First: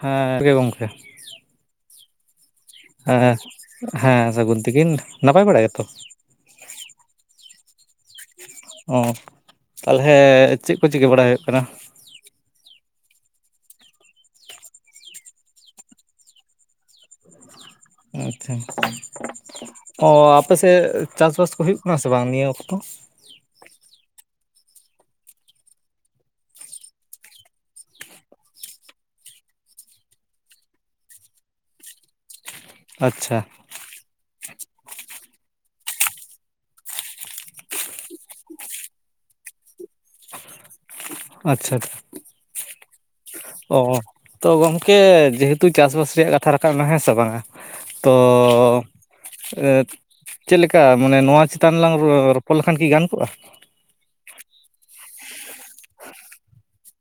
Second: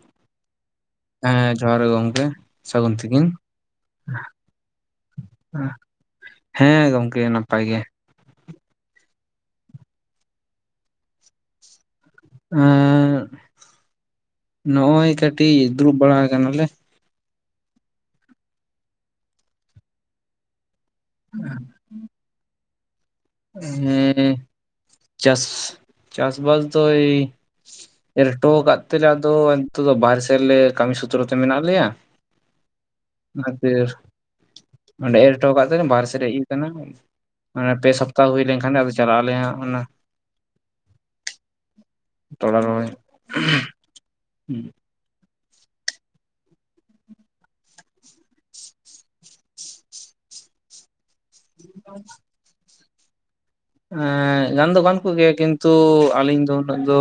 ᱦᱮᱸ [unintelligible] ᱜᱚᱝᱠᱮ ᱦᱮᱸ ᱡᱚᱦᱟᱨ ᱜᱮ ᱜᱚᱝᱠᱮ᱾ ᱥᱟᱹᱜᱩᱱ ᱛᱤᱠᱤᱱ ᱦᱮᱸ ᱦᱮᱸ ᱥᱟᱹᱜᱩᱱ ᱛᱤᱠᱤᱱ, ᱱᱟᱯᱟᱭ ᱵᱟᱲᱟ ᱜᱮᱛᱚ? ᱦᱮᱸ ᱜᱚᱝᱠᱮ ᱱᱟᱯᱟᱭ ᱜᱮ᱾ ᱚ ᱛᱟᱦᱚᱞᱮ ᱪᱮᱠ ᱠᱚ ᱪᱤᱠᱟᱹ ᱵᱟᱲᱟᱭ ᱦᱳᱭᱳᱜ ᱠᱟᱱᱟ? ᱮᱸᱜ ᱱᱚᱜᱼᱚᱭ ᱠᱟᱹᱴᱤᱜ ᱫᱩᱲᱩᱵ ᱵᱟᱲᱟ ᱠᱟᱱᱟᱞᱮ᱾ ᱟᱪᱪᱷᱟ ᱚ ᱟᱯᱮᱥᱮᱜ ᱪᱟᱥ ᱵᱟᱥ ᱠᱚ ᱦᱳᱭᱳᱜ ᱠᱟᱱᱟ ᱥᱮ ᱵᱟᱝ ᱱᱤᱭᱟᱹ ᱚᱠᱛᱚ? ᱦᱮᱸ ᱪᱟᱥ ᱪᱟᱥ ᱵᱟᱥ ᱫᱚᱭ ᱮᱨᱴᱚ ᱠᱟᱫ ᱛᱮᱞᱮ ᱟᱫᱚ ᱱᱤᱛᱚᱜ ᱫᱚ ᱵᱟᱦᱨᱮ ᱥᱮᱜ ᱨᱮᱞᱮ ᱠᱟᱹᱢᱤ ᱥᱩᱛᱨᱚ ᱛᱮ ᱢᱮᱱᱟᱜ ᱞᱮᱭᱟ᱾ ᱟᱪᱪᱷᱟ [unintelligible] ᱚᱸᱰᱮ ᱮᱨ ᱦᱚᱴᱚ ᱠᱟᱫ ᱛᱟᱦᱮᱸᱧ ᱵᱟᱨ ᱥᱮᱫ ᱨᱮ ᱟᱠᱟᱱᱟ ᱢᱟᱱᱮ ᱯᱮ ᱥᱚᱯ ᱛᱟ ᱦᱩᱭ ᱞᱮᱱᱠᱷᱟᱱ ᱟᱫᱚ ᱪᱟᱞᱟᱜ ᱟᱞᱮ ᱦᱟᱸᱜ ᱚᱱᱟ ᱟᱪᱪᱷᱟ ᱟᱪᱪᱷᱟ ᱛᱷᱚᱲᱟ ᱨᱚᱦᱚᱭ ᱚ ᱛᱚ ᱜᱚᱝ ᱠᱮ ᱡᱮᱦᱮᱛᱩ ᱪᱟᱥᱵᱟᱥ ᱨᱮᱭᱟᱜ ᱠᱟᱛᱷᱟ ᱨᱟᱠᱟᱵᱱᱟ ᱦᱮᱸ ᱥᱮ ᱵᱟᱝᱟ ᱛᱚ ᱮ ᱪᱮᱫᱞᱠᱟ ᱢᱟᱱᱮ ᱱᱚᱣᱟ ᱪᱮᱛᱟᱱ ᱨᱮ ᱞᱟᱝ ᱨᱚᱯᱚᱲ ᱞᱮᱠᱷᱟᱱ ᱠᱤ ᱜᱟᱱ ᱠᱚᱜᱼᱟ? ᱮᱸ ᱜᱟᱱ ᱫᱚ ᱜᱟᱱ ᱠᱚᱜᱮᱭᱟ ᱠᱤᱱᱛᱩ ᱟᱹᱞᱤᱧ ᱫᱚ ᱩᱱᱟᱹᱜ ᱫᱚ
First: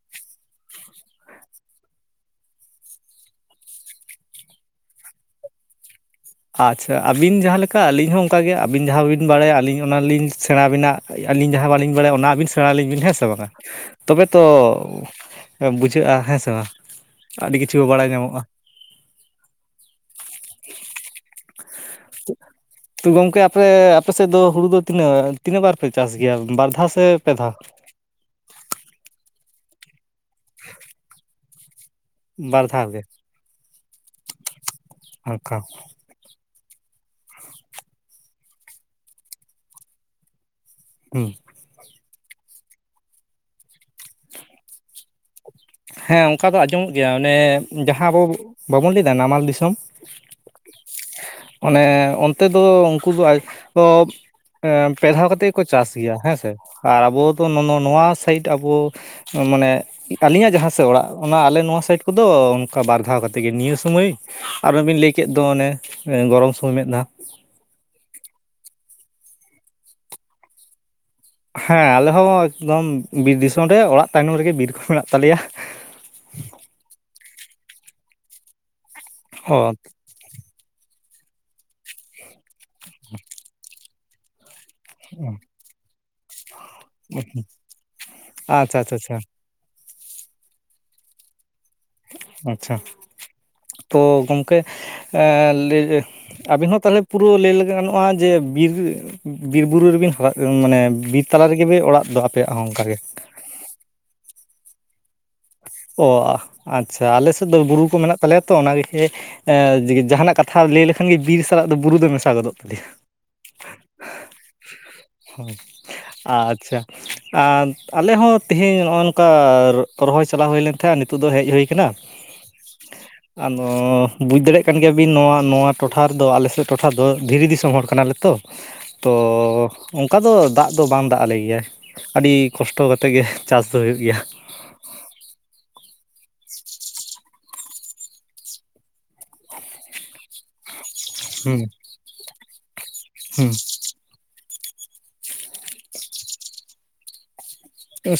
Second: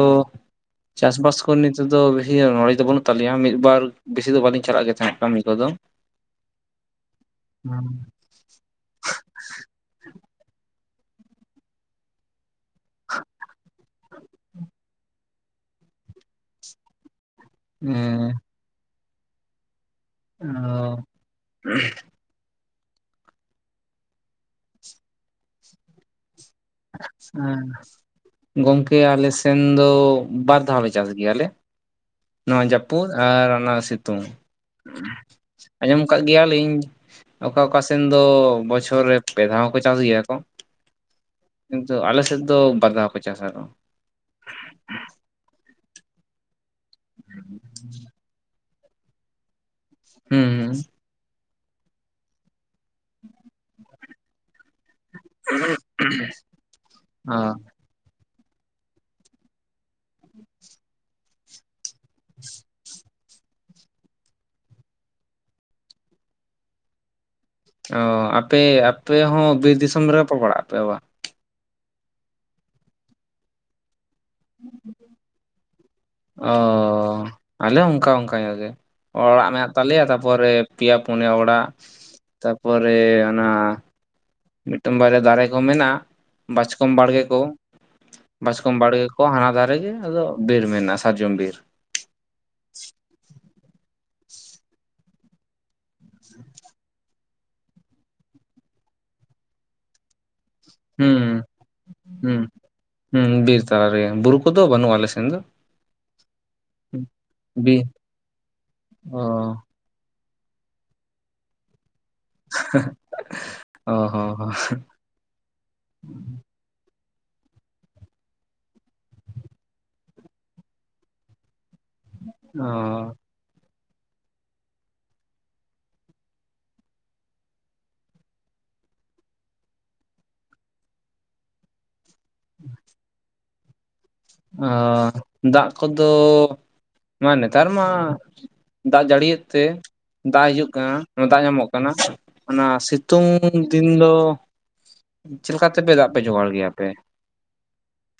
ᱪᱟᱥᱵᱟᱥ ᱠᱚᱨᱮ ᱱᱤᱛᱚᱜ ᱫᱚ ᱵᱮᱥᱤ ᱱᱚᱞᱡᱽ ᱫᱚ ᱵᱟᱹᱱᱩᱜ ᱛᱟᱹᱟᱞᱤᱧᱟ ᱢᱤᱫ ᱵᱟᱨ ᱵᱮᱥᱤ ᱫᱚ ᱵᱟᱟᱹᱞᱤᱧ ᱪᱟᱞᱟᱜ ᱜᱮ ᱛᱟᱦᱮᱸᱫ᱾ ᱠᱟᱹᱢᱤ ᱠᱚᱫᱚ᱾ ᱟᱪᱪᱷᱟ ᱟᱹᱵᱤᱱ ᱡᱟᱦᱟᱸᱞᱮᱠᱟ ᱟᱹᱞᱤᱧ ᱦᱚᱸ ᱚᱱᱠᱟᱜᱮ ᱟᱹᱵᱤᱱ ᱡᱟᱦᱟᱸ ᱵᱤᱱ ᱵᱟᱲᱟᱭᱟ ᱟᱹᱞᱤᱧ ᱚᱱᱟᱞᱤᱧ ᱥᱮᱬᱟᱵᱤᱱᱟ ᱟᱹᱞᱤᱧ ᱡᱟᱦᱟᱸ ᱵᱟᱹᱞᱤᱧ ᱵᱟᱲᱟᱭᱟ ᱚᱱᱟ ᱟᱹᱵᱤᱱ ᱥᱮᱬᱟ ᱟᱹᱞᱤᱧ ᱵᱤᱱ ᱦᱮᱸ ᱥᱮ ᱵᱟᱝᱟ᱾ ᱛᱚᱵᱮ ᱛᱚ ᱵᱩᱡᱷᱟᱹᱜ-ᱟ, ᱦᱮᱸ ᱥᱮ ᱵᱟᱝ ᱟᱹᱰᱤ ᱠᱤᱪᱷᱩ ᱵᱟᱲᱟᱭ ᱦᱮᱸ ᱧᱟᱢᱚᱜ-ᱟ᱾ ᱚ ᱛᱚ ᱜᱚᱝᱠᱮ ᱟᱯᱮ ᱟᱯᱮ ᱥᱮᱫ ᱫᱚ ᱦᱩᱲᱩ ᱫᱚ ᱛᱤᱱᱟᱹᱜ ᱛᱤᱱᱟᱹᱜ ᱵᱟᱨ ᱯᱮ ᱪᱟᱥ ᱜᱮᱭᱟ ᱵᱟᱨ ᱫᱷᱟᱣ ᱥᱮ ᱯᱮ ᱫᱷᱟᱣ ᱦᱮᱸ ᱜᱚᱝᱠᱮ ᱟᱞᱮ ᱥᱮᱱ ᱫᱚ ᱵᱟᱨ ᱫᱷᱟᱣ ᱞᱮ ᱪᱟᱥ ᱜᱮᱭᱟᱞᱮ ᱱᱚᱣᱟ ᱵᱟᱨ ᱫᱷᱟᱣ ᱜᱮ ᱡᱟᱹᱯᱩᱫ ᱟᱨ ᱚᱱᱟ ᱥᱤᱛᱩᱝ ᱚᱱᱠᱟ ᱟᱸᱡᱚᱢ ᱠᱫ ᱜᱮᱭᱟᱞᱤᱧ ᱚᱠᱟ ᱚᱠᱟ ᱥᱮᱱ ᱫᱚ ᱵᱚᱪᱷᱚᱨ ᱨᱮ ᱯᱮ ᱫᱷᱟᱣ ᱦᱚᱸ ᱠᱚ ᱪᱟᱥ ᱜᱮᱭᱟ ᱠᱚ ᱦᱩᱸ ᱠᱤᱱᱛᱩ ᱟᱞ ᱥᱮᱫ ᱫᱚ ᱵᱟᱨᱫᱷᱟᱣ ᱠᱚ ᱪᱟᱥᱟ ᱦᱮᱸ ᱚᱱᱠᱟ ᱫᱚ ᱟᱸᱡᱚᱢᱚᱜ ᱜᱮᱭᱟ ᱚᱱᱮ ᱡᱟᱦᱟᱸ ᱟᱵᱚ ᱵᱟᱵᱚᱱ ᱞᱟᱹᱭ ᱮᱫᱟ ᱱᱟᱢᱟᱞ ᱫᱤᱥᱚᱢ ᱦᱩᱸ ᱦᱩᱸ ᱚᱱᱮ ᱚᱱᱛᱮ ᱫᱚ ᱩᱱᱠᱩ ᱫᱚ ᱯᱮ ᱫᱷᱟᱣ ᱠᱟᱛᱮ ᱜᱮ ᱠᱚ ᱪᱟᱥ ᱜᱮᱭᱟ ᱦᱮᱸ ᱥᱮ ᱟᱨ ᱟᱵᱚ ᱚ ᱫᱚ ᱱᱚᱣᱟ ᱥᱟᱭᱤᱰ ᱟᱵᱚ ᱢᱟᱱᱮ ᱟᱞᱤᱧᱟᱜ ᱡᱟᱦᱟᱸ ᱥᱮᱫ ᱚᱲᱟᱜ ᱚᱱᱟ ᱟᱞᱮ ᱱᱚᱣᱟ ᱥᱟᱭᱤᱰ ᱠᱚᱫᱚ ᱚᱱᱠᱟ ᱵᱟᱨ ᱫᱷᱟᱣ ᱠᱟᱛᱮ ᱛᱮᱜᱮ ᱱᱤᱭᱟᱹ ᱥᱳᱢᱚᱭ ᱟᱨᱚᱚᱵᱤᱱ ᱞᱟᱹᱭ ᱠᱮᱫ ᱫᱚ ᱚᱱᱮ ᱜᱚᱨᱚᱢ ᱥᱳᱢᱚᱭ ᱢᱤᱫ ᱫᱟᱣ ᱚᱻ ᱟᱯᱮ ᱟᱯᱮ ᱦᱚᱸ ᱵᱤᱨ ᱫᱤᱥᱚᱢ ᱨᱮᱜᱮ ᱯᱚ ᱯᱲᱟᱜ ᱟ ᱯᱮ ᱵᱟ ᱦᱮᱸ ᱟᱞᱮ ᱦᱚᱸ ᱮᱠᱫᱚᱢ ᱵᱤᱨ ᱫᱤᱥᱚᱢ ᱨᱮ ᱚᱲᱟᱜ ᱛᱟᱭᱱᱚᱢ ᱨᱮᱜᱮ ᱵᱤᱨ ᱠᱚ ᱢᱮᱱᱟᱜ ᱛᱟᱞᱮᱭᱟ ᱚ ᱟᱞᱮ ᱚᱱᱠᱟ ᱚᱱᱠᱟ ᱧᱚ ᱜᱮ ᱚᱲᱟᱜ ᱚ ᱢᱮᱱᱟᱜ ᱛᱟᱞᱮᱭᱟ ᱛᱟᱯᱚᱨᱮ ᱯᱭᱟ ᱯᱩᱱᱤᱭᱟ ᱚᱲᱟ ᱛᱟᱨᱯᱚᱨᱮ ᱚᱱᱟ ᱢᱤᱫᱴᱟᱝ ᱵᱟᱨᱭᱟ ᱫᱟᱨᱮ ᱠᱚ ᱢᱮᱱᱟᱜ-ᱟ ᱵᱟᱪᱠᱚᱢ ᱵᱟᱲᱜᱮ ᱠᱚ ᱵᱟᱪᱠᱚᱢ ᱟᱪᱪᱷᱟ ᱟᱪᱪᱷᱟ ᱵᱟᱲᱜᱮ ᱟᱪᱪᱷᱟ ᱠᱚ ᱦᱟᱱᱟ ᱫᱷᱟᱨᱮᱜ ᱜᱮ ᱟᱫᱚ ᱵᱤᱨ ᱢᱮᱱᱟ ᱥᱟᱨᱡᱚᱢ ᱵᱤᱨ ᱟᱪᱪᱷᱟ ᱛᱚ ᱜᱚᱝᱠᱮ ᱞᱟᱹᱭ ᱟᱹᱵᱤᱱ ᱦᱚᱸ ᱛᱟᱦᱚᱞᱮ ᱯᱩᱨᱟᱹ ᱞᱟᱹᱭ ᱞᱮᱜᱟ ᱜᱟᱱᱚᱜ-ᱟ ᱡᱮ ᱵᱤᱨ ᱵᱤᱨᱵᱩᱨᱩ ᱨᱮᱵᱤᱱ ᱢᱟᱱᱮ ᱵᱤᱨ ᱦᱩᱸ ᱛᱟᱞᱟ ᱨᱮᱜᱮ ᱯᱮ ᱚᱲᱟᱜ ᱫᱚ ᱦᱩᱸ ᱟᱯᱮᱭᱟᱜ ᱦᱚᱸ ᱚᱱᱠᱟᱜᱮ ᱦᱩᱸ ᱵᱤᱨᱤ ᱛᱟᱞᱟ ᱨᱮᱜᱮ ᱵᱩᱨᱠᱩ ᱫᱚ ᱵᱟᱹᱱᱩᱜ ᱟ ᱟᱞᱮ ᱥᱮᱱ ᱫᱚ ᱚ ᱟᱪᱪᱷᱟ ᱟᱞᱮ ᱥᱮᱫ ᱫᱚ ᱵᱤᱨ ᱵᱩᱨᱩ ᱠᱚ ᱢᱮᱱᱟᱜ ᱛᱟᱞᱮᱭᱟ ᱛᱚ ᱚᱱᱟᱜ ᱚ ᱡᱟᱦᱟᱱᱟᱜ ᱠᱟᱛᱷᱟ ᱛᱷᱟᱨ ᱞᱟᱹᱭ ᱞᱮᱠᱷᱟᱱ ᱵᱤᱨ ᱥᱟᱞᱟᱜ ᱫᱚ ᱵᱩᱨᱩ ᱫᱚ ᱢᱮᱥ-ᱟ ᱜᱚᱫᱚᱜ ᱛᱟᱞᱮᱭᱟ ᱚ ᱦᱚᱸ ᱟᱪᱪᱷᱟ ᱟᱨ ᱟᱞᱮ ᱦᱚᱸ ᱛᱮᱦᱤᱧ ᱱᱚᱜ-ᱚᱭ ᱱᱚᱝᱠᱟ ᱨᱚᱦᱚᱭ ᱪᱟᱞᱟᱣ ᱦᱩᱭ ᱞᱮᱱ ᱛᱟᱦᱮᱸᱜ ᱱᱤᱛᱚᱜ ᱫᱚ ᱦᱮᱡ ᱦᱩᱭ ᱟᱠᱟᱱᱟ ᱚ ᱟᱫᱚ ᱵᱩᱡᱽ ᱫᱟᱲᱮᱭᱟᱜ ᱠᱟᱱ ᱜᱮᱭᱟᱵᱤᱱ ᱱᱚᱣᱟ ᱱᱚᱣᱟ ᱴᱚᱴᱷᱟ ᱨᱮᱫᱚ ᱟᱞᱮ ᱥᱮᱫ ᱴᱚᱴᱷᱟ ᱫᱚ ᱫᱷᱤᱨᱤ ᱫᱤᱥᱚᱢ ᱦᱚᱲ ᱠᱟᱱᱟᱞᱮ ᱛᱚ ᱛᱚ ᱚᱱᱠᱟ ᱫᱚ ᱫᱟᱜ ᱫᱚ ᱵᱟᱝ ᱫᱟᱜ ᱟᱞᱮ ᱜᱮᱭᱟᱭ ᱟᱹᱰᱤ ᱠᱚᱥᱴᱚ ᱠᱟᱛᱮᱫ ᱜᱮ ᱪᱟᱥ ᱫᱚ ᱦᱩᱭᱩᱜ ᱜᱮᱭᱟ ᱚ ᱫᱟᱜ ᱠᱚᱫᱚ ᱢᱟᱱᱮ ᱱᱮᱛᱟᱨ ᱢᱟ ᱫᱟᱜ ᱡᱟᱹᱲᱤᱭᱮᱫ ᱛᱮ ᱫᱟᱜ ᱦᱤᱡᱩᱜ ᱠᱟᱱᱟ ᱫᱟᱜ ᱦᱩᱸ ᱧᱟᱢᱚᱜ ᱠᱟᱱᱟ ᱚᱱᱟ ᱥᱤᱛᱩᱝ ᱦᱩᱸ ᱫᱤᱱ ᱤᱧ [unintelligible] ᱫᱚ ᱪᱮᱫ ᱞᱮᱠᱟᱛᱮᱯᱮ ᱫᱟᱜ ᱯᱮ ᱡᱚᱜᱟᱲ ᱜᱮᱭᱟ ᱯᱮ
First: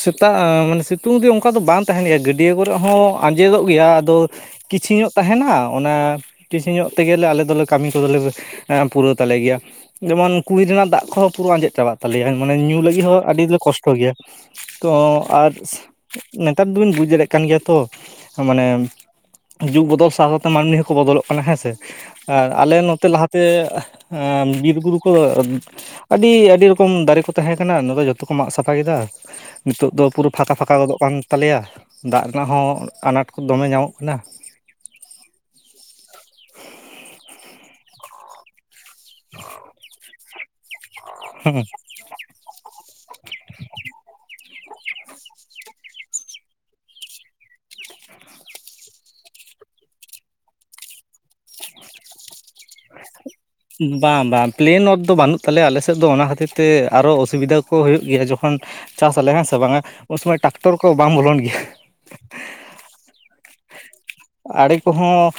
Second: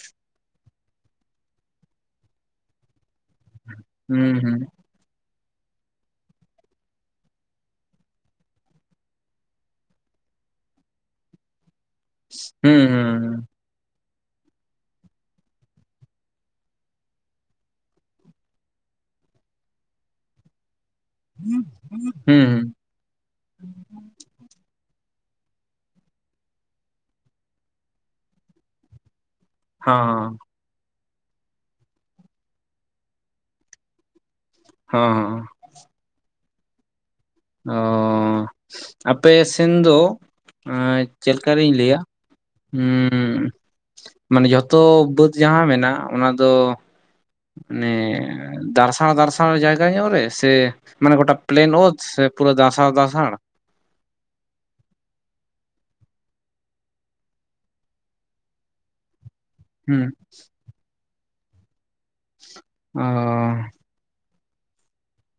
ᱥᱮᱛᱟᱜ ᱢᱟᱱᱮ ᱥᱤᱛᱩᱝ ᱫᱤᱱ ᱚᱱᱠᱟ ᱫᱚ ᱵᱟᱝ ᱛᱟᱦᱮᱸᱱ ᱜᱮᱭᱟ ᱜᱟᱹᱰᱭᱟᱹ ᱠᱚᱨᱮᱜ ᱦᱚᱸ ᱟᱸᱡᱮᱫᱚᱜ ᱜᱮᱭᱟ ᱟᱫᱚ ᱦᱩᱸ ᱦᱩᱸ ᱠᱤᱪᱷᱤ ᱧᱚᱜ ᱛᱟᱦᱮᱸᱱᱟ ᱚᱱᱟ ᱴᱤᱥᱤ ᱧᱚᱜ ᱛᱮᱜᱮᱞᱮ ᱟᱞᱮ ᱫᱚᱞᱮ ᱠᱟᱹᱢᱤ ᱠᱚᱫᱚᱞᱮ ᱯᱩᱨᱟᱹᱣ ᱛᱟᱞᱮ ᱜᱮᱭᱟ ᱡᱮᱢᱚᱱ ᱠᱩᱧ ᱨᱮᱱᱟᱜ ᱫᱟᱜ ᱠᱚᱦᱚᱸ ᱯᱩᱨᱟᱹ ᱟᱸᱡᱮᱫ ᱪᱟᱵᱟᱜ ᱛᱟᱞᱮᱭᱟ ᱢᱟᱱᱮ ᱧᱩ ᱦᱩᱸ ᱞᱟᱹᱜᱤᱫ ᱦᱩᱸ ᱦᱚᱸ ᱟᱹᱰᱤᱞᱮ ᱠᱚᱥᱴᱚ ᱜᱮᱭᱟ ᱛᱚ ᱟᱨ ᱱᱮᱛᱟᱨ ᱫᱚᱵᱤᱱ ᱵᱩᱡᱽ ᱫᱟᱲᱮᱭᱟᱜ ᱠᱟᱱ ᱜᱮᱭᱟ ᱛᱚ ᱢᱟᱱᱮ ᱡᱩᱜᱽ ᱵᱚᱫᱚᱞ ᱥᱟᱶ ᱥᱟᱶᱛᱮ ᱢᱟᱹᱱᱢᱤ ᱦᱚᱸᱠᱚ ᱵᱚᱫᱚᱞᱚᱜ ᱠᱟᱱᱟ ᱦᱮᱸᱥᱮ ᱦᱩᱸ ᱦᱩᱸ ᱟᱨ ᱟᱞᱮ ᱱᱚᱛᱮ ᱞᱟᱦᱟ ᱛᱮ ᱮᱸ ᱵᱤᱨ ᱵᱩᱨᱩ ᱠᱚᱫᱚ ᱟᱹᱰᱤ ᱟᱹᱰᱤ ᱨᱚᱠᱚᱢ ᱫᱟᱨᱮ ᱠᱚ ᱛᱟᱦᱮᱸ ᱠᱟᱱᱟ ᱱᱚᱫᱚ ᱡᱚᱛᱚ ᱠᱚ ᱢᱟᱜ ᱥᱟᱯᱷᱟ ᱠᱮᱫᱟ ᱱᱤᱛᱳᱜ ᱫᱚ ᱯᱩᱨᱟᱹ ᱦᱚᱸ ᱯᱷᱟᱸᱠᱟ ᱯᱷᱟᱸᱠᱟ ᱜᱚᱫᱚᱜ ᱠᱟᱱ ᱛᱟᱞᱮᱭᱟ ᱫᱟᱜ ᱨᱮᱱᱟᱜ ᱦᱚᱸ ᱟᱱᱟᱴ ᱠᱚ ᱫᱚᱢᱮ ᱧᱟᱢᱚᱜ ᱠᱟᱱᱟ ᱦᱚᱸᱻ ᱚᱻ ᱟᱯᱮ ᱥᱮᱱ ᱫᱚ ᱪᱮᱫᱠᱟᱨᱤᱧ ᱞᱟᱹᱭᱟ ᱚᱸᱻ ᱢᱟᱱᱮ ᱡᱦᱚᱛᱚ ᱵᱟᱹᱫᱽ ᱡᱟᱦᱟᱸ ᱢᱮᱱᱟᱜ-ᱟ ᱚᱱᱟ ᱫᱚ ᱢᱟᱱᱮ ᱫᱟᱨᱥᱟᱶ ᱫᱟᱨᱥᱟᱶ ᱡᱟᱭᱜᱟ ᱧᱚᱜ ᱨᱮ ᱥᱮ ᱢᱟᱱᱮ ᱜᱚᱴᱟ ᱯᱮᱞᱮᱱ ᱚᱛ ᱥᱮ ᱯᱩᱨᱟᱹ ᱫᱟᱥᱟᱶ ᱫᱟᱸᱥᱟᱲ? ᱵᱟᱝ ᱵᱟᱝ ᱯᱮᱞᱮᱱ ᱚᱛ ᱫᱚ ᱵᱟᱹᱱᱩᱜ ᱛᱟᱞᱮᱭᱟ ᱟᱞᱮ ᱥᱮᱫ ᱫᱚ ᱚᱱᱟ ᱠᱷᱟᱹᱛᱤᱨ ᱛᱮ ᱟᱨᱚ ᱚᱥᱩᱵᱤᱫᱷᱟ ᱠᱚ ᱦᱩᱭᱩᱜ ᱜᱮᱭᱟ ᱡᱚᱠᱷᱚᱱ ᱪᱟᱥ ᱟᱞᱮ ᱦᱮᱸ ᱥᱮ ᱵᱟᱝᱟ ᱦᱩᱸ ᱩᱱ ᱥᱚᱢᱚᱭ ᱴᱟᱠᱴᱚᱨ ᱠᱚ ᱵᱟᱝ ᱵᱚᱞᱚᱱ ᱜᱮᱭᱟ ᱚ ᱟᱲᱮ ᱠᱚᱦᱚᱸ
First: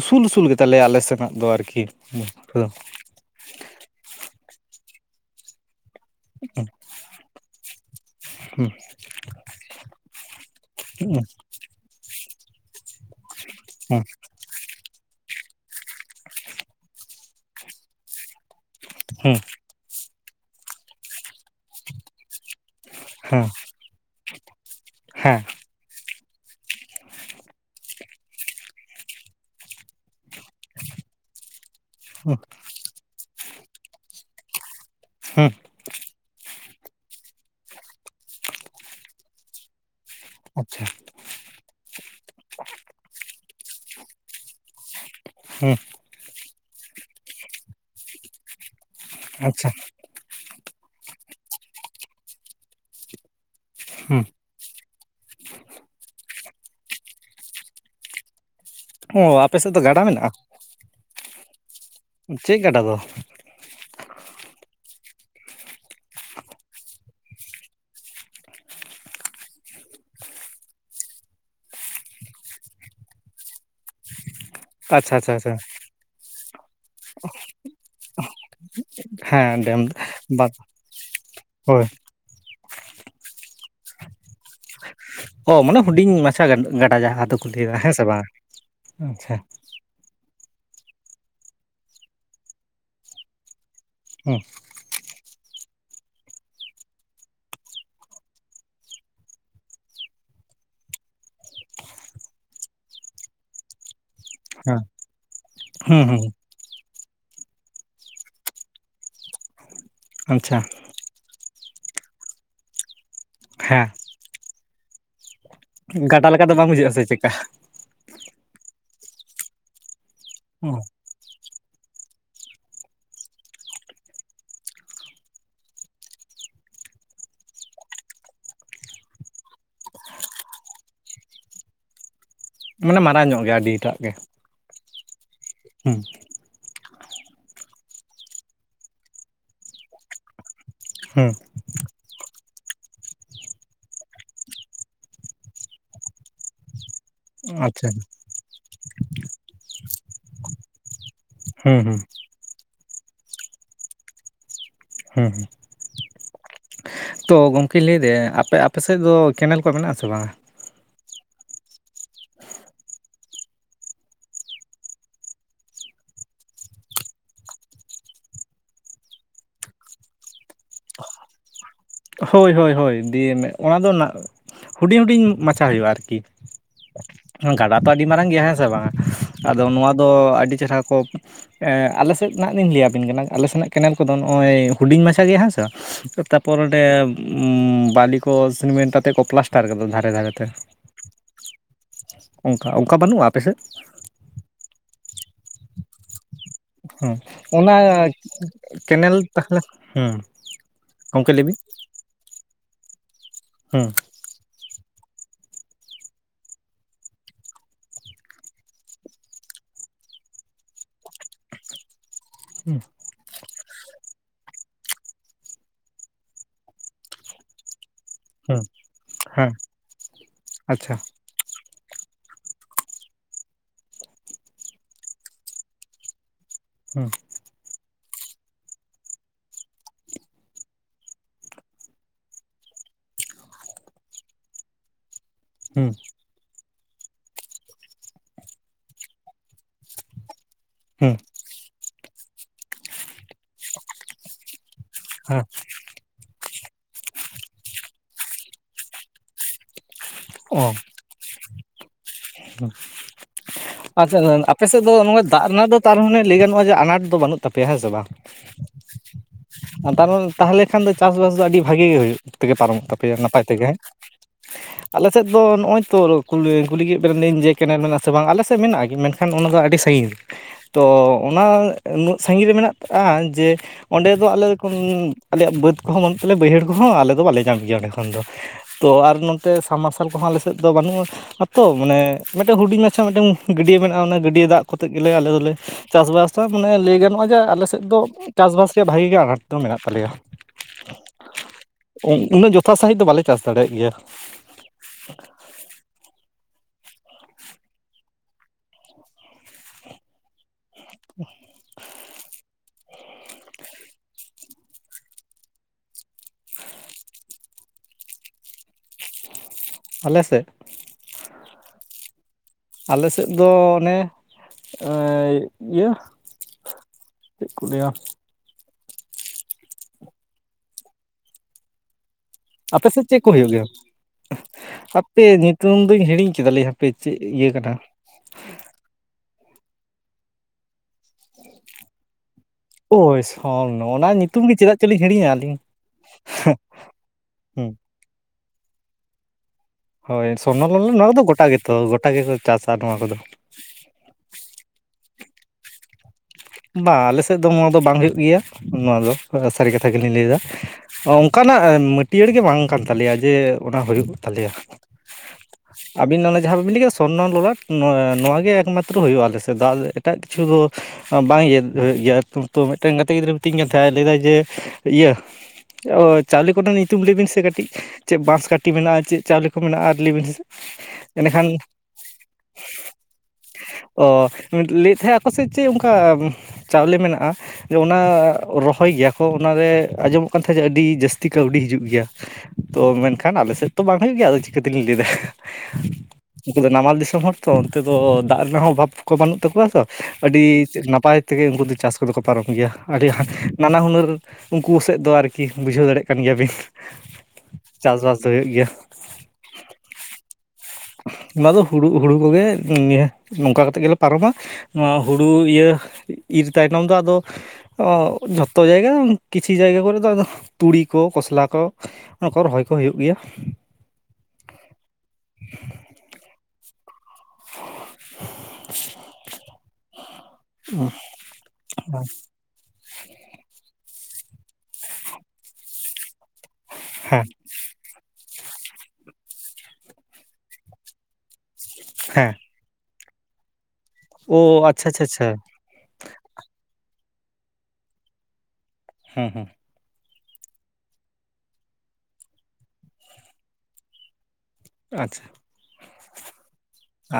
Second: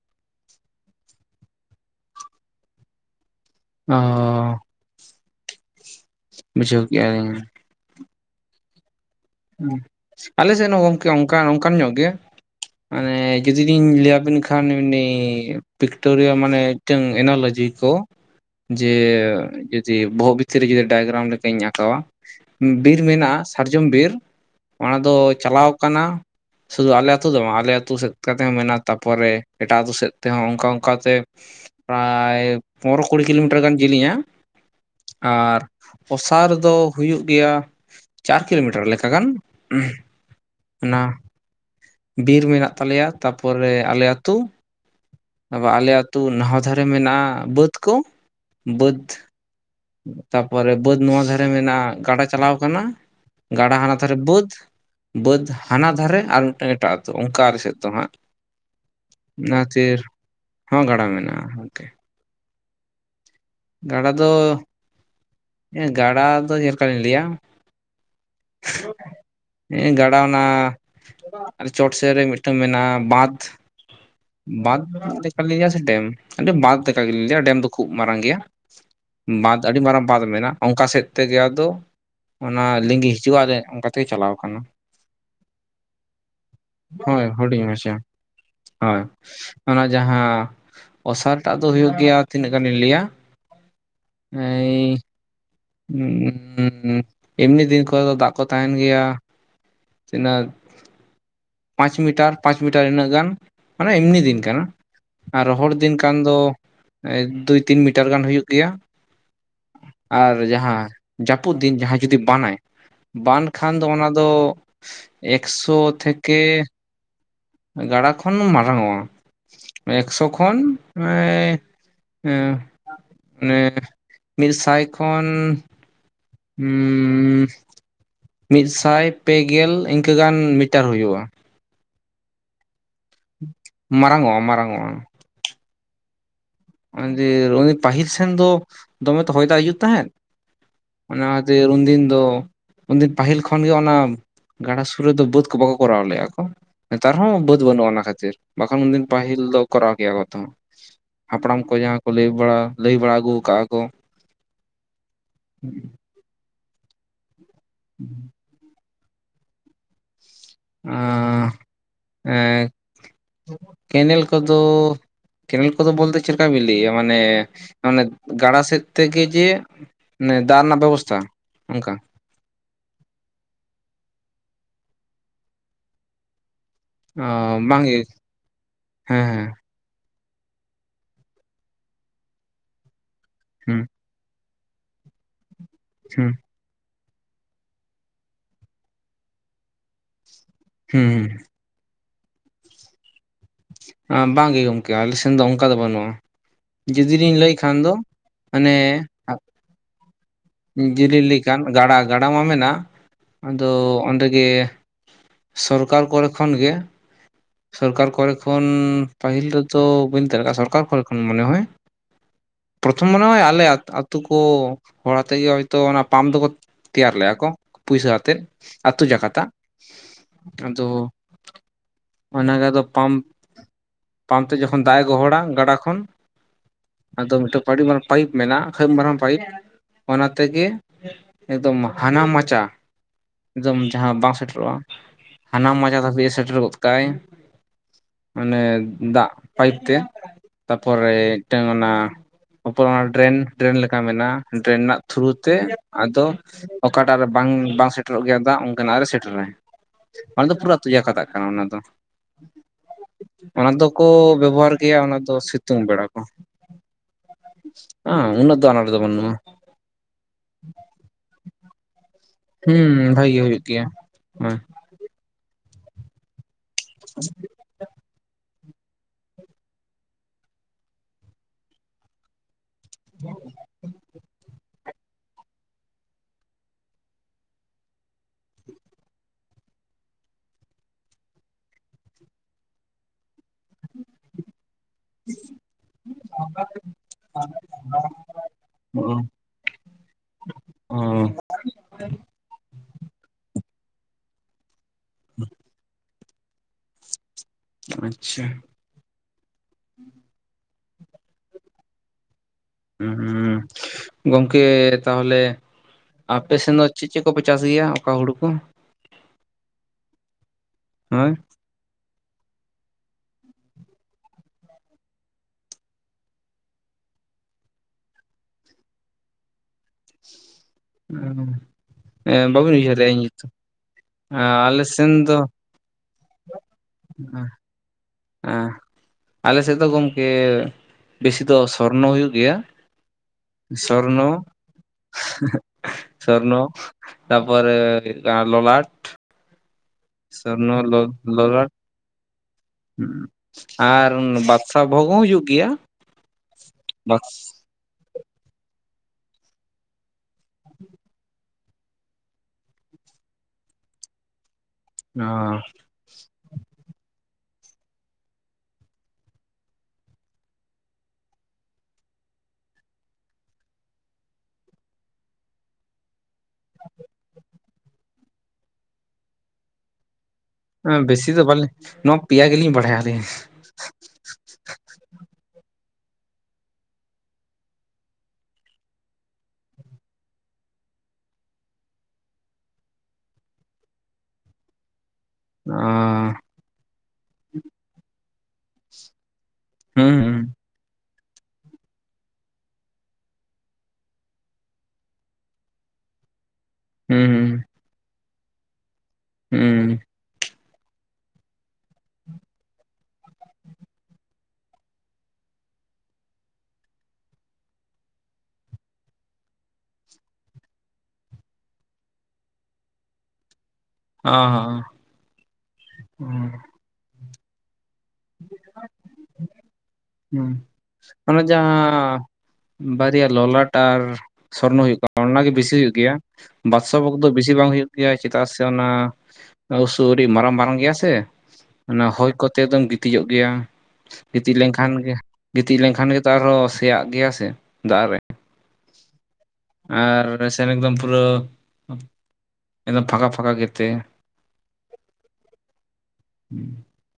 ᱩᱥᱩᱞ ᱩᱥᱩᱞ ᱜᱮᱛᱟᱞᱮᱭᱟ ᱟᱞᱮ ᱥᱮᱱᱟᱜ ᱫᱚ ᱟᱨᱠᱤ ᱚᱸ [inaudible] ᱵᱩᱡᱷᱟᱹᱣ ᱠᱮᱜᱼᱟᱞᱤᱧ ᱦᱩᱸ ᱟᱞᱮ ᱥᱮᱫ ᱦᱚᱸ ᱜᱚᱝᱠᱮ ᱦᱩᱸ ᱚᱱᱠᱟ ᱚᱝᱠᱟᱱ ᱧᱚᱜ ᱜᱮᱭᱟ ᱢᱟᱱᱮ ᱡᱩᱫᱤ ᱞᱤᱧ ᱦᱮᱸ ᱞᱟᱹᱭᱟᱵᱤᱱ ᱠᱷᱟ ᱠᱷᱟᱱ ᱩᱱᱤ ᱯᱤᱠᱴᱚᱨᱤᱭᱟ ᱢᱟᱱᱮ ᱢᱤᱫᱴᱤᱝ ᱮᱱᱳᱞᱳᱡᱤ ᱠᱚ ᱡᱮ ᱡᱩᱫᱤ ᱵᱚᱦᱚᱜ ᱵᱷᱤᱛᱤᱨ ᱡᱩᱫᱤ ᱰᱟᱭᱟᱜᱨᱟᱢ ᱠᱚ ᱛᱤᱧ ᱟᱸᱠᱟᱠᱟᱣ-ᱟ ᱵᱤᱨ ᱦᱮᱸ ᱢᱮᱱᱟᱜᱼᱟ ᱥᱟᱨᱡᱚᱢ ᱵᱤᱨ ᱚᱱᱟ ᱫᱚ ᱪᱟᱞᱟᱣ ᱠᱟᱱᱟ ᱥᱩᱫᱷᱩ ᱟᱞᱮ ᱟᱹᱛᱩ ᱫᱚ ᱵᱟᱝ ᱟᱞᱮ ᱟᱹᱛᱩ ᱥᱮᱫ ᱠᱟᱛᱮ ᱦᱚᱸ ᱢᱮᱱᱟᱜᱼᱟ ᱛᱟᱯᱚᱨᱮ ᱮᱴᱟᱜ ᱟᱹᱛᱩ ᱥᱮᱫ ᱛᱮᱦᱚᱸ ᱚᱝᱠᱟ ᱚᱝᱠᱟᱛᱮ ᱦᱩᱸ ᱯᱨᱟᱭ ᱯᱚᱸᱨᱨᱚ ᱠᱩᱲᱤ ᱠᱤᱞᱳᱢᱤᱴᱟᱨ ᱜᱟᱱ ᱡᱮᱞᱤᱧᱟ ᱦᱩᱸ, ᱟᱨ ᱚᱥᱟᱨ ᱫᱚ ᱦᱩᱭᱩᱜ ᱜᱮᱭᱟ ᱪᱟᱨ ᱠᱤᱞᱳᱢᱤᱴᱟᱨ ᱞᱮᱠᱟ ᱜᱟᱱ ᱟᱪᱪᱷᱟ ᱚᱱᱟ ᱵᱤᱨ ᱢᱮᱱᱟᱜ ᱛᱟᱞᱮᱭᱟ ᱛᱟᱯᱚᱨᱮ ᱟᱞᱮ ᱟᱹᱛᱩ ᱟ ᱦᱩᱸ ᱟᱞᱮ ᱟ ᱟᱹᱛᱩᱳ ᱱᱟᱦᱟ ᱫᱷᱟᱨᱮ ᱢᱮᱱᱟᱜᱼᱟ ᱵᱟᱹᱫᱽ ᱠᱚ ᱵᱟᱹᱫᱽ ᱟᱪᱪᱷᱟ ᱛᱟᱯᱚᱨᱮ ᱵᱟᱹᱫ ᱱᱚᱣᱟ ᱫᱷᱟᱨᱮ ᱢᱮᱱᱟᱜᱼᱟ ᱜᱟᱰᱟ ᱪᱟᱞᱟᱣ ᱠᱟᱱᱟ ᱜᱟᱰᱟ ᱦᱟᱱᱟ ᱫᱷᱟᱨᱮ ᱦᱩᱸ ᱵᱟᱹᱫᱽ ᱵᱟᱹᱫᱽ ᱦᱟᱱᱟ ᱫᱷᱟᱨᱮ ᱟᱨ ᱢᱤᱫᱴᱟᱱ ᱮᱴᱟᱜ ᱟᱹᱛᱩᱳ ᱚᱱᱠᱟ ᱟᱞᱮ ᱥᱮᱫ ᱫᱚ ᱦᱟᱸᱜ ᱚ ᱟᱯᱮ ᱥᱮᱫ ᱫᱚ ᱚᱱᱟᱛᱤᱨ ᱜᱟᱰᱟ ᱢᱮᱱᱟᱜᱼᱟ ᱦᱚᱸ ᱜᱟᱰᱟ ᱢᱮᱱᱟᱜᱼᱟ ᱪᱮᱜ ᱜᱟᱰᱟ ᱫᱚ? ᱜᱟᱰᱟ ᱫᱚ ᱜᱟᱰᱟ ᱫᱚ ᱪᱮᱫᱠᱟ ᱞᱤᱧ ᱞᱟᱹᱭᱟ ᱦᱸᱮᱜ -ᱮ ᱜᱟᱰᱟ ᱚᱱᱟ ᱟᱨ ᱪᱚᱴ ᱥᱮᱫ ᱨᱮ ᱢᱤᱜᱴᱟᱝ ᱢᱮᱱᱟᱜᱼᱟ ᱵᱟᱸᱫᱷ ᱵᱟᱸᱫᱷ ᱟᱪᱪᱷᱟ ᱟᱪᱪᱷᱟ ᱞᱮᱠᱟ ᱟᱪᱪᱷᱟ [unintelligible] ᱰᱮᱢ ᱵᱟᱸᱫᱷ ᱞᱮᱠᱟ ᱜᱮᱞᱤᱧ ᱞᱟᱹᱭᱟ ᱰᱮᱢ ᱫᱚ ᱠᱷᱩᱵ ᱢᱟᱨᱟᱝ ᱜᱮᱭᱟ ᱦᱮᱸ ᱵᱟᱸᱫᱷ ᱟᱹᱰᱤ ᱰᱮᱢ ᱢᱟᱨᱟᱝ ᱵᱟᱸᱫᱷ ᱵᱟᱸᱫ ᱢᱮᱱᱟᱜᱼᱟ ᱚᱝᱠᱟ ᱥᱮᱫ ᱛᱮᱜᱮ ᱟᱫᱚ ᱦᱳᱭ ᱚᱱᱟ ᱞᱤᱸᱜᱤ ᱦᱤᱡᱩᱜᱼᱟ ᱟᱞᱮᱭᱟᱜ ᱚᱝᱠᱟ ᱛᱮᱜᱮ ᱪᱟᱞᱟᱣ ᱠᱟᱱᱟ ᱳ ᱢᱟᱱᱮ ᱦᱩᱰᱤᱧ ᱢᱟᱪᱷᱟ ᱜᱟᱰᱟ ᱦᱳᱭ ᱡᱟᱦᱟᱸᱫᱚᱠᱚ ᱦᱩᱰᱤᱧ ᱞᱟᱹᱭᱫᱟ ᱦᱮᱸ ᱢᱟᱪᱷᱟ ᱥᱮ ᱵᱟᱝ, ᱦᱳᱭ ᱟᱪᱪᱷᱟ ᱚᱱᱟ ᱡᱟᱦᱟᱸ ᱚᱥᱟᱨ ᱴᱟᱜ ᱫᱚ ᱦᱩᱭᱩᱜ ᱜᱮᱭᱟ ᱛᱤᱱᱟᱹᱜ ᱜᱟᱱᱤᱧ ᱞᱟᱹᱭᱟ ᱦᱩᱸ ᱮᱸᱭᱻ [unintelligible] ᱮᱢᱱᱤ ᱫᱤᱱ ᱠᱚᱨᱮ ᱫᱚ ᱫᱟᱜ ᱠᱚ ᱛᱟᱦᱮᱸᱱ ᱜᱮᱭᱟ ᱛᱤᱱᱟᱹᱜ ᱯᱟᱸᱪ ᱢᱤᱴᱟᱨ ᱯᱟᱸᱪ ᱢᱤᱴᱟᱨ ᱤᱱᱟᱹᱜ ᱜᱟᱱ ᱢᱟᱱᱮ ᱮᱢᱱᱤ ᱫᱤᱱ ᱠᱟᱱᱟ ᱦᱮᱸ ᱟᱨ ᱨᱚᱦᱚᱲ ᱫᱤᱱ ᱦᱩᱸ ᱠᱟᱱ ᱦᱩᱸ ᱫᱚ ᱫᱩᱭ ᱛᱤᱱ ᱢᱤᱴᱟᱨ ᱜᱟᱱ ᱦᱩᱭᱩᱜ ᱜᱮᱭᱟ ᱟᱨ ᱟᱪᱪᱷᱟ ᱡᱟᱦᱟᱸ ᱡᱟᱹᱯᱩᱫ ᱫᱤᱱ ᱡᱟᱦᱟᱸ ᱡᱩᱫᱤ ᱵᱟᱱᱟᱭ ᱵᱟᱱ ᱠᱷᱟᱱ ᱦᱮᱸ ᱚᱱᱟ ᱫᱚ ᱮᱠᱥᱚ ᱛᱷᱮᱠᱮ ᱪᱩᱜ ᱟᱥᱮ ᱪᱮᱠᱟ? ᱜᱟᱲᱟ ᱠᱷᱚᱱ ᱢᱟᱨᱟᱲᱟᱝᱚᱜᱼᱟ ᱮᱠᱥᱚ ᱠᱷᱚᱱ ᱚ, ᱮᱭ ᱮᱸ ᱮᱸ ᱢᱤᱫ ᱥᱟᱭ ᱠᱷᱚᱱ ᱢᱤᱫᱥᱟᱭ ᱯᱮᱜᱮᱞ ᱤᱱᱠᱟᱹ ᱜᱟᱱ ᱢᱤᱴᱟᱨ ᱦᱩᱭᱩᱜᱼᱟ ᱢᱟᱱᱮ ᱢᱟᱨᱟᱝ ᱧᱚᱜ ᱜᱮᱭᱟ ᱟᱹᱰᱤᱴᱟᱜ ᱜᱮ ᱢᱟᱨᱟᱝᱚᱜᱼᱟ ᱢᱟᱨᱟᱝᱚᱜᱼᱟ ᱦᱩᱸ ᱟᱸ ᱡᱮ ᱩᱱᱤ ᱯᱟᱹᱦᱤᱞ ᱥᱮᱱ ᱫᱚ ᱫᱚᱢᱮ ᱛᱚ ᱦᱚᱭ ᱫᱟᱜ ᱦᱤᱡᱩᱜ ᱛᱟᱦᱮᱸᱫ ᱚᱱᱟ ᱦᱩᱸ ᱫᱮ ᱟᱨ ᱩᱱᱫᱤᱱ ᱫᱚ ᱩᱱᱫᱤᱱ ᱯᱟᱹᱦᱤᱞ ᱠᱷᱚᱱᱜᱮ ᱚᱱᱟ ᱜᱟᱰᱟ ᱥᱩᱨ ᱨᱮᱫᱚ ᱵᱟᱹᱫᱽ ᱠᱚ ᱵᱟᱠᱚ ᱠᱚᱨᱟᱣ ᱞᱮᱜᱼᱟ ᱠᱚ ᱦᱸᱮᱛᱟᱨ ᱦᱚᱸ ᱵᱟᱹᱫ ᱟᱪᱪᱷᱟ ᱵᱟᱹᱱᱩᱜᱼᱟ ᱚᱱᱟ ᱠᱷᱟᱹᱛᱤᱨ ᱵᱟᱠᱷᱟᱱ ᱩᱱᱫᱤᱱ ᱯᱟᱹᱦᱤᱞ ᱫᱚ ᱠᱚᱨᱟᱣ ᱜᱮᱭᱟ ᱠᱚᱛᱚ ᱦᱟᱯᱲᱟᱢ ᱠᱚ ᱦᱩᱸ ᱦᱩᱸ ᱡᱟᱦᱟᱸ ᱠᱚ ᱞᱟᱹᱭ ᱵᱟᱲᱟ ᱞᱟᱹᱭ ᱵᱟᱲᱟ ᱟᱹᱜᱩ ᱠᱟᱜᱼᱟ ᱠᱚ ᱦᱮᱸ [inaudible] ᱛᱚ ᱜᱚᱢᱠᱮᱧ ᱞᱟᱹᱭᱮᱴᱫᱟ ᱟᱯᱮ ᱟᱯᱮ ᱥᱮᱫ ᱫᱚ ᱠᱮᱱᱮᱞ ᱠᱚᱣᱟᱜ ᱢᱮᱱᱟᱜᱼᱟ ᱥᱮ ᱵᱟᱝᱟ [unintelligible] ᱠᱮᱱᱮᱞ ᱠᱚᱫᱚ ᱠᱮᱱᱮᱞ ᱠᱚᱫᱚ ᱵᱚᱞᱛᱮ ᱪᱮᱫ ᱞᱮᱠᱟ ᱵᱤᱞᱤᱭᱟ ᱢᱟᱱᱮ ᱢᱟᱱᱮ ᱜᱟᱰᱟ ᱥᱮᱫ ᱛᱮᱜᱮ ᱡᱮ ᱱᱮ ᱫᱟᱜ ᱨᱮᱱᱟᱜ ᱵᱮᱵᱚᱥᱛᱷᱟ ᱚᱱᱠᱟ ᱦᱳᱭ ᱦᱳᱭ ᱦᱳᱭ ᱫᱤᱭᱮᱢ ᱚᱱᱟ ᱫᱚ ᱦᱩᱰᱤᱧ ᱦᱩᱰᱤᱧ ᱢᱟᱪᱷᱟ ᱦᱩᱭᱩᱜᱼᱟ ᱟᱨᱠᱤ ᱜᱟᱰᱟ ᱵᱟᱝ ᱛᱚ ᱜᱮ ᱟᱹᱰᱤ ᱢᱟᱨᱟᱝ ᱜᱮᱭᱟ ᱦᱮᱸ ᱥᱮ ᱵᱟᱝ-ᱟ ᱦᱮᱸ ᱦᱮᱸ ᱟᱫᱚ ᱱᱚᱣᱟ ᱫᱚ ᱟᱹᱰᱤ ᱪᱮᱨᱦᱨᱟ [unintelligible] ᱟᱞᱮᱥᱮᱫ ᱦᱟᱜ ᱞᱤᱧ ᱞᱟᱹᱭᱟᱵᱤᱱ ᱠᱟᱱᱟ ᱟᱞᱮ ᱥᱮᱱᱟᱜ ᱦᱩᱸ ᱠᱮᱱᱮᱞ ᱠᱚᱫᱚ ᱱᱚᱜᱼᱚᱭ ᱦᱩᱰᱤᱧ ᱢᱟᱪᱷᱟ ᱜᱮ ᱦᱮᱸ ᱥᱮ ᱦᱩᱸ ᱛᱟᱯᱚᱨ ᱚᱸᱰᱮ ᱵᱟᱞᱤ ᱠᱚ ᱥᱤᱢᱮᱱᱴ ᱟᱛᱮᱫ ᱠᱚ ᱯᱞᱟᱥᱴᱟᱨ ᱠᱟᱫᱟ ᱫᱷᱟᱨᱮ ᱫᱷᱟᱨᱮ ᱛᱮ ᱦᱩᱸᱻ ᱚᱱᱠᱟ ᱚᱱᱠᱟ ᱵᱟᱹᱱᱩᱜᱼᱟ ᱟᱯᱮ ᱥᱮᱫ ᱮ ᱵᱟᱝᱜ ᱜᱮ ᱜᱚᱢᱠᱮ ᱟᱞᱮ ᱥᱮᱱ ᱫᱚ ᱚᱱᱠᱟ ᱫᱚ ᱵᱟᱹᱱᱩᱜᱼᱟ ᱦᱮᱸ ᱡᱩᱫᱤ ᱞᱤᱧ ᱞᱟᱹᱭ ᱚᱱᱟ ᱠᱷᱟᱱ ᱫᱚ ᱠᱮᱱᱮᱞ ᱛᱟᱦᱞᱮ ᱦᱮᱸ ᱡᱮᱞᱮ ᱜᱚᱢᱠᱮ ᱞᱟᱹᱭ ᱵᱤᱱ ᱞᱮᱠᱟᱱ ᱜᱟᱰᱟ ᱜᱟᱰᱟ ᱢᱟ ᱢᱮᱱᱟᱜ ᱟᱫᱚ ᱦᱮᱸ ᱚᱸᱰᱮᱜᱮ ᱥᱚᱨᱠᱟᱨ ᱠᱚᱨᱮ ᱠᱷᱚᱱ ᱜᱮ [inaudible] ᱥᱚᱨᱠᱟᱨ ᱠᱚᱨᱮ ᱮᱠᱷᱚᱱ ᱯᱟᱹᱦᱤᱞ ᱨᱮᱫᱚ ᱵᱟᱹᱧ ᱫᱟᱲᱮ ᱠᱼᱟ ᱥᱚᱨᱠᱟᱨ ᱠᱚ ᱠᱷᱚᱱ ᱢᱚᱱᱮ ᱦᱚᱭ [inaudible] ᱯᱨᱚᱛᱷᱚᱢ ᱢᱟᱱᱮ ᱟᱞᱮᱟᱛᱳ ᱠᱚ ᱦᱚᱲᱟ ᱛᱮᱜᱮ ᱦᱚᱭᱛᱚ ᱚᱱᱟ ᱯᱟᱢ ᱫᱚᱠᱚ ᱛᱮᱭᱟᱨ ᱞᱮᱫᱼᱟ ᱠᱚ ᱯᱩᱭᱥᱟᱹ ᱟᱛᱮᱫ ᱦᱮᱸ ᱟᱛᱳ ᱡᱟᱠᱟᱛᱟᱜ ᱦᱮᱸ ᱟᱫᱚ ᱟᱪᱪᱷᱟ [inaudible] ᱚᱱᱟ ᱜᱮ ᱟᱫᱚ ᱯᱟᱢ ᱯᱟᱢᱯ ᱛᱮ ᱡᱚᱠᱷᱚᱱ ᱫᱟᱜ ᱮ ᱜᱚᱦᱚᱲᱟ ᱜᱟᱰᱟ ᱠᱷᱚᱱ [unintelligible] ᱟᱫᱚ ᱢᱤᱫᱴᱟᱝ ᱯᱟᱭᱤᱯ ᱢᱮᱱᱟᱜᱼᱟ ᱠᱷᱳᱹᱡ ᱢᱟᱨᱟᱝ ᱯᱟᱭᱤᱯ ᱚᱱᱟ ᱛᱮᱜᱮ ᱮᱠᱫᱚᱢ ᱦᱟᱱᱟ ᱢᱟᱪᱟ ᱮᱠᱫᱚᱢ ᱡᱟᱦᱟᱸ ᱵᱟᱝ ᱥᱮᱴᱮᱨᱚᱜᱼᱟ ᱦᱟᱱᱟ ᱦᱮᱸ ᱢᱟᱡᱟ ᱫᱷᱟᱹᱵᱤᱡᱼᱮ ᱥᱮᱴᱮᱨ ᱜᱚᱫ ᱠᱟᱜᱟᱭ ᱟᱱᱮ ᱫᱟᱜ ᱯᱟᱭᱤᱯ ᱛᱮ ᱛᱟᱯᱚᱨᱮ ᱦᱮᱸ ᱢᱤᱫᱴᱟᱝ ᱚᱱᱟ ᱩᱯᱚᱨ ᱚᱱᱟ ᱰᱨᱮᱹᱱ ᱰᱨᱮᱹᱱ ᱞᱮᱠᱟ ᱢᱮᱱᱟᱜᱼᱟ ᱰᱨᱮᱹᱱ ᱨᱮᱱᱟᱜ ᱛᱷᱨᱩ ᱦᱮᱸ ᱛᱮ ᱟᱫᱚ ᱚᱠᱟᱴᱟᱜ ᱨᱮ ᱵᱟᱝ ᱵᱟᱝ ᱥᱮᱴᱮᱨᱚᱜ ᱜᱮᱭᱟ ᱫᱟᱜ ᱚᱱᱠᱟᱱᱟᱜ ᱨᱮ ᱥᱮᱴᱮᱨᱟᱭ ᱚᱱᱟᱞᱮ ᱫᱚ ᱚ ᱯᱩᱨᱟᱹ [unintelligible] ᱟᱜ ᱠᱟᱱᱟ ᱚᱱᱟ ᱫᱚ [inaudible] [inaudible] ᱫᱚᱠᱚ ᱟᱪᱪᱷᱟ ᱟᱯᱮ ᱵᱮᱵᱚᱦᱟᱨ ᱥᱮᱫ ᱫᱚ ᱜᱮᱭᱟ ᱱᱚ ᱚᱱᱟ ᱫᱟᱜ ᱨᱮᱱᱟᱜ ᱫᱚ ᱥᱤᱛᱩᱝ ᱵᱮᱲᱟ ᱛᱟᱨᱚᱢᱟᱱᱮ ᱠᱚ ᱞᱟᱹᱭ ᱜᱟᱱᱚᱜᱼᱟ ᱡᱮ ᱟᱱᱟᱴ ᱫᱚ ᱵᱟᱹᱱᱩᱜ ᱛᱟᱱᱟ ᱛᱟᱯᱮᱭᱟ ᱦᱮᱸ ᱥᱮ ᱵᱟᱝ ᱩᱱᱟᱹᱜ ᱫᱚ ᱟᱱᱟᱴ ᱫᱚ ᱵᱟᱹᱱᱩᱜᱼᱟ ᱟᱨ ᱛᱟᱦᱚᱞᱮ ᱠᱷᱟᱱ ᱫᱚ ᱪᱟᱥ ᱵᱟᱟᱥ ᱫᱚ ᱟᱹᱰᱤ ᱵᱷᱟᱜᱤ ᱜᱮ ᱦᱩᱭᱩᱜᱼᱟ ᱛᱮᱜᱮ ᱯᱟᱨᱚᱢᱚᱜ ᱦᱩᱸ ᱛᱟᱯᱮᱭᱟ ᱵᱷᱟᱜᱮ ᱱᱟᱯᱟᱭ ᱦᱩᱭᱩᱜ ᱛᱮᱜᱮ ᱦᱟᱸ ᱜᱮᱭᱟ ᱦᱮᱸ ᱟᱞᱮᱥᱮᱫ ᱫᱚ ᱱᱚᱜᱼᱚᱭ ᱛᱚ ᱠᱩᱞᱤ ᱠᱮᱫ ᱵᱮᱱᱟᱧ ᱡᱮ ᱠᱮᱱᱮᱞ ᱢᱮᱱᱟᱜᱼᱟ ᱥᱮ ᱵᱟᱝ ᱟᱞᱮ ᱥᱮᱫ ᱢᱮᱱᱟᱜ ᱢᱮᱱᱠᱷᱟᱱ ᱚᱱᱟ ᱫᱚ ᱟᱹᱰᱤ ᱥᱟᱺᱜᱤᱧ ᱛᱚ ᱚᱱᱟ ᱩᱱᱟᱹᱜ ᱥᱟᱺᱜᱤᱧ ᱨᱮ ᱢᱮᱱᱟᱜ-ᱟ ᱡᱮ ᱚᱸᱰᱮ ᱫᱚ ᱟᱞᱮ ᱩᱻ ᱟᱞᱮᱭᱟᱜ ᱵᱟᱹᱫᱽ ᱠᱚᱦᱚᱸ ᱢᱚᱱᱛᱮᱟᱞᱮ ᱵᱟᱹᱭᱦᱟᱹᱲ ᱠᱚᱦᱚᱸ ᱟᱞᱮ ᱫᱚ ᱵᱟᱞᱮ ᱪᱟᱥ ᱜᱮᱭᱟ ᱚᱸᱰᱮ ᱠᱷᱚᱱ ᱫᱚ ᱛᱚ ᱟᱨ ᱱᱚᱛᱮ ᱥᱟᱢᱟᱨᱥᱟᱞ ᱠᱚᱦᱚᱸ ᱟᱞᱮ ᱥᱮᱫ ᱫᱚ ᱵᱟᱹᱱᱩᱜᱼᱟ ᱛᱚ ᱢᱟᱱᱮ ᱢᱮᱴᱮᱝ ᱦᱩᱰᱤᱧ ᱢᱟᱪᱷᱟ ᱢᱮᱴᱟᱝ ᱜᱟᱹᱰᱭᱟᱹ ᱢᱮᱱᱟᱜᱼᱟ ᱚᱱᱟ ᱜᱟᱹᱰᱭᱟᱹ ᱫᱟᱜ ᱠᱚᱛᱮᱫ ᱜᱮᱞᱮ ᱟᱞᱮᱫ ᱫᱚᱞᱮ ᱪᱟᱥ ᱵᱟᱥᱟ ᱢᱟᱱᱮ ᱞᱟᱹᱭ ᱜᱟᱱᱚᱜᱼᱟ ᱡᱮ ᱟᱞᱮᱥᱮᱫ ᱫᱚ ᱪᱟᱥ ᱵᱟᱥ ᱨᱮᱭᱟᱜ ᱵᱷᱟᱜᱮ ᱟᱱᱟᱴ ᱢᱮᱱᱟᱜ ᱛᱟᱞᱮᱭᱟ ᱚ ᱩᱱᱟᱹᱜ ᱡᱚᱛᱷᱟᱛ ᱥᱟᱺᱦᱤᱡ ᱫᱚ ᱵᱟᱞᱮ ᱪᱟᱥ ᱫᱟᱲᱮᱭᱟᱜ ᱜᱮᱭᱟ [inaudible] ᱟᱪᱪᱷᱟ [inaudible] ᱩᱸᱩᱸ ᱜᱚᱝᱠᱮ ᱛᱟᱦᱚᱞᱮ ᱟᱯᱮ ᱥᱮᱱ ᱫᱚ ᱪᱮᱫ ᱪᱮᱫ ᱠᱚᱯᱮ ᱪᱟᱥ ᱜᱮᱭᱟ ᱚᱠᱟ ᱦᱩᱲᱩ ᱠᱚ ᱟᱞᱮ ᱥᱮᱫ [unintelligible] ᱟᱞᱮ ᱥᱮᱫ ᱫᱚ ᱚᱱᱮ ᱤᱭᱟᱹ ᱪᱤᱠᱩ ᱞᱟᱭᱟ [inaudible] ᱵᱟᱹᱵᱤᱱ ᱟᱯᱮ ᱥᱮᱫ ᱩᱭᱦᱟᱹᱨᱮᱜᱼᱟ ᱤᱧ ᱪᱮᱫ ᱠᱚ ᱦᱩᱭᱩᱜ ᱧᱩᱛᱩᱢ ᱜᱮᱭᱟ ᱟᱞᱮ ᱥᱮᱱ ᱦᱟᱯᱮ ᱫᱚ ᱧᱩᱛᱩᱢ ᱫᱚᱩᱧ ᱦᱤᱲᱤᱧ ᱠᱮᱫᱟᱞᱤᱧ ᱦᱟᱯᱮ ᱪᱮᱫ ᱤᱭᱟᱹ ᱠᱟᱱᱟ ᱟ ᱟᱞᱮ ᱥᱮᱫ ᱫᱚ ᱜᱚᱝᱠᱮ ᱵᱮᱥᱤ ᱫᱚ ᱥᱚᱨᱱᱚ ᱦᱩᱭᱩᱜ ᱜᱮᱭᱟ ᱳᱭ ᱚᱱᱟ ᱥᱚᱨᱱᱚ ᱧᱩᱛᱩᱢ ᱜᱮ ᱪᱮᱫᱟᱜ ᱪᱚᱞᱤᱧ ᱦᱤᱲᱤᱧᱟ ᱟᱹᱞᱤᱧ ᱥᱚᱨᱱᱚ ᱦᱩᱸ ᱛᱟᱯᱚᱨᱮ ᱞᱚᱞᱟᱴ ᱦᱳᱭ ᱥᱚᱨᱱᱚ ᱱᱚᱣᱟ ᱠᱚᱫᱚ ᱜᱚᱴᱟ ᱞᱚᱞᱟᱴ ᱜᱮᱛᱚ ᱜᱚᱴᱟ ᱜᱮᱠᱚ ᱪᱟᱥᱟ ᱱᱚᱣᱟ ᱠᱚᱫᱚ ᱟᱨ ᱵᱟᱫᱥᱟ ᱵᱷᱳᱜᱽ ᱦᱚᱸ ᱦᱩᱭᱩᱜ ᱜᱮᱭᱟ ᱵᱟᱝ ᱟᱞᱮ ᱵᱟᱫ ᱥᱮᱫ ᱫᱚ ᱱᱚᱣᱟ ᱫᱚ ᱵᱟᱝ ᱦᱩᱭᱩᱜ ᱜᱮᱭᱟ ᱱᱚᱣᱟ ᱫᱚ ᱥᱟᱹᱨᱤ ᱠᱟᱛᱷᱟ ᱜᱮᱞᱤᱧ ᱞᱟᱹᱭᱫᱟ ᱚᱱᱠᱟᱱᱟᱜ ᱢᱟᱹᱴᱭᱟᱹᱲ ᱜᱮ ᱵᱟᱝ ᱠᱟᱱ ᱛᱟᱞᱮᱭᱟ ᱡᱮ ᱚᱱᱟ ᱦᱩᱭᱩᱜ ᱛᱟᱞᱮᱭᱟ ᱚᱻ ᱟᱹᱵᱤᱱ ᱚᱱᱮ ᱡᱟᱦᱟᱸ ᱵᱟᱵᱤᱱ ᱞᱟᱹᱭ ᱠᱮᱫᱟ ᱥᱚᱨᱱᱚ ᱞᱚᱞᱟᱴ ᱱᱚᱣᱟ ᱜᱮ ᱮᱠᱢᱟᱛᱨᱚ ᱦᱩᱭᱩᱜᱼᱟ ᱟᱞᱮᱥᱮᱫ ᱫᱚ ᱮᱴᱟᱜ ᱠᱤᱪᱷᱩ ᱫᱚ ᱵᱟᱝ ᱤᱭᱟᱹ ᱛᱚ ᱢᱤᱫᱴᱮᱱ ᱜᱟᱛᱮ ᱜᱤᱫᱽᱨᱟᱹ ᱢᱤᱛᱟᱹᱧ ᱠᱟᱱ ᱛᱟᱦᱮᱸ ᱞᱟᱹᱭᱫᱟᱭ ᱡᱮ ᱤᱭᱟᱹ ᱚᱻ ᱪᱟᱣᱞᱮ ᱠᱚᱴᱟ ᱧᱩᱛᱩᱢ ᱞᱟᱹᱭᱵᱤᱱ ᱥᱮ ᱠᱟᱹᱴᱤᱡ ᱪᱮᱫ ᱵᱟᱸᱥ ᱠᱟᱹᱴᱤ ᱢᱮᱱᱟᱜᱼᱟ ᱪᱮᱫ ᱪᱟᱣᱞᱮ ᱠᱚ ᱢᱮᱱᱟᱜᱼᱟ ᱟᱨ ᱞᱟᱹᱭ ᱵᱤᱱ ᱥᱮ ᱮ ᱵᱮᱥᱤ ᱫᱚ ᱮᱸᱰᱮᱠᱷᱟᱱ ᱵᱟᱞᱤᱧ ᱱᱚᱣᱟ ᱯᱮᱭᱟ ᱜᱮᱞᱤᱧ ᱵᱟᱲᱟᱭᱟ ᱟᱹᱞᱤᱧ ᱚᱻ ᱞᱟᱹᱭᱮᱫ ᱛᱟᱦᱮᱸᱜ ᱟᱠᱚ ᱥᱮᱫ ᱪᱮᱫ ᱚᱱᱠᱟ ᱪᱟᱣᱞᱮ ᱢᱮᱱᱟᱜᱼᱟ ᱚᱱᱟ ᱨᱚᱦᱚᱭ ᱜᱮᱭᱟ ᱠᱚ ᱚᱱᱟᱨᱮ ᱟᱸᱡᱚᱢᱚᱜ ᱠᱟᱱ ᱛᱟᱦᱮᱸ ᱡᱮ ᱟᱹᱰᱤ ᱡᱟᱹᱥᱛᱤ ᱠᱟᱹᱣᱰᱤ ᱦᱤᱡᱩᱜ ᱜᱮᱭᱟ ᱛᱚ ᱢᱮᱱᱠᱷᱟᱱ ᱟᱞᱮ ᱥᱮᱫ ᱛᱚ ᱵᱟᱝ ᱦᱩᱭᱩᱜ ᱜᱮᱭᱟ ᱟᱫᱚ ᱪᱤᱠᱟᱹ ᱛᱮᱞᱤᱧ ᱞᱟᱹᱭᱫ ᱟᱻ ᱩᱱᱠᱩ ᱫᱚ ᱱᱟᱢᱟᱞ ᱫᱤᱥᱚᱢ ᱦᱚᱲ ᱛᱚ ᱚᱱᱛᱮ ᱫᱚ ᱫᱟᱜ ᱨᱮᱱᱟᱜ ᱦᱚᱸ ᱚᱵᱷᱟᱵᱽ ᱠᱚ ᱵᱟᱹᱱᱩᱜ ᱛᱟᱠᱚᱣᱟ ᱛᱚ ᱦᱩᱸ ᱟᱹᱰᱤ ᱱᱟᱯᱟᱭ ᱛᱮᱜᱮ ᱩᱱᱠᱩ ᱫᱚ ᱪᱟᱥ ᱠᱚᱫᱚ ᱠᱚ ᱯᱟᱨᱚᱢ ᱜᱮᱭᱟ ᱟᱹᱰᱤ ᱱᱟᱱᱟ ᱦᱩᱱᱟᱹᱨ ᱩᱱᱠᱩ ᱥᱮᱫ ᱫᱚ ᱟᱨᱠᱤ ᱵᱩᱡᱷᱟᱹᱣ ᱫᱟᱲᱮᱭᱟᱜ ᱠᱟᱱ ᱜᱮᱭᱟ ᱵᱤᱱ ᱦᱩᱸ ᱦᱩᱸ ᱪᱟᱥ ᱵᱟᱥ ᱫᱚ ᱦᱩᱭᱩᱜ ᱜᱮᱭᱟ ᱦᱩᱸᱻ ᱚᱱᱟ ᱫᱚ ᱦᱩᱲᱩ ᱦᱩᱲᱩ ᱠᱚᱜᱮ ᱱᱚᱝᱠᱟ ᱠᱟᱛᱮ ᱜᱮᱞᱮ ᱯᱟᱨᱚᱢᱟ ᱱᱚᱣᱟ ᱦᱩᱲᱩ ᱤᱭᱟᱹ ᱤᱨ ᱛᱟᱭᱱᱚᱢ ᱫᱚ ᱟᱫᱚ ᱡᱚᱛᱚ ᱡᱟᱭᱜᱟ ᱠᱤᱪᱷᱤ ᱡᱟᱭᱜᱟ ᱠᱚᱨᱮ ᱫᱚ ᱟᱫᱚ ᱛᱩᱲᱤ ᱠᱚ ᱠᱚᱥᱞᱟ ᱠᱚ ᱱᱚᱶᱟ ᱠᱚ ᱨᱚᱦᱚᱭ ᱠᱚ ᱦᱩᱭᱩᱜ ᱜᱮᱭᱟ ᱚ ᱦᱚ ᱦᱩ ᱢᱟᱱᱮ ᱡᱟᱦᱟᱸ ᱵᱟᱨᱭᱟ ᱞᱚᱞᱟᱴ ᱟᱨ ᱥᱚᱨᱱᱚ ᱦᱩᱭᱩᱜᱼᱟ ᱚᱱᱟᱜᱮ ᱵᱮᱥᱤ ᱦᱩᱭᱩᱜ ᱜᱮᱭᱟ ᱵᱟᱫᱥᱚ ᱵᱷᱚᱠ ᱦᱮᱸ ᱫᱚ ᱵᱤᱥ ᱥᱤ ᱵᱟᱝ ᱦᱩᱭᱩᱜ ᱜᱮᱭᱟ ᱪᱮᱫᱟᱜ ᱥᱮ ᱚᱱᱟ ᱩᱥᱩ ᱟᱹᱰᱤ ᱢᱟᱨᱟᱝ ᱢᱟᱨᱟᱝ ᱜᱮᱭᱟ ᱥᱮ ᱚᱱᱟ ᱦᱚᱭ ᱦᱮᱸ ᱠᱚᱛᱮ ᱫᱚᱢ ᱜᱤᱛᱤᱡᱚᱜ ᱜᱮᱭᱟ ᱳ ᱜᱤᱛᱤᱡ ᱟᱪᱪᱷᱟ ᱞᱮᱱᱠᱷᱟᱱ ᱟᱪᱪᱷᱟ ᱜᱮ ᱟᱪᱪᱷᱟ ᱜᱤᱛᱤᱡ ᱞᱮᱱᱠᱷᱟᱱ ᱜᱮᱛᱚ ᱟᱨᱦᱚᱸ ᱥᱮᱭᱟᱜ ᱜᱮᱭᱟ ᱥᱮ ᱫᱟᱜᱽ ᱨᱮ ᱦᱮᱸ ᱦᱮᱸ ᱟᱨ ᱨᱮᱥᱮᱱ ᱮᱠᱫᱚᱢ ᱯᱩᱨᱟᱹ ᱮᱠᱫᱚᱢ ᱯᱷᱟᱸᱠᱟ ᱯᱷᱟᱸᱠᱟ ᱜᱮᱛᱮ ᱟᱪᱪᱷᱟ ᱦᱮᱸ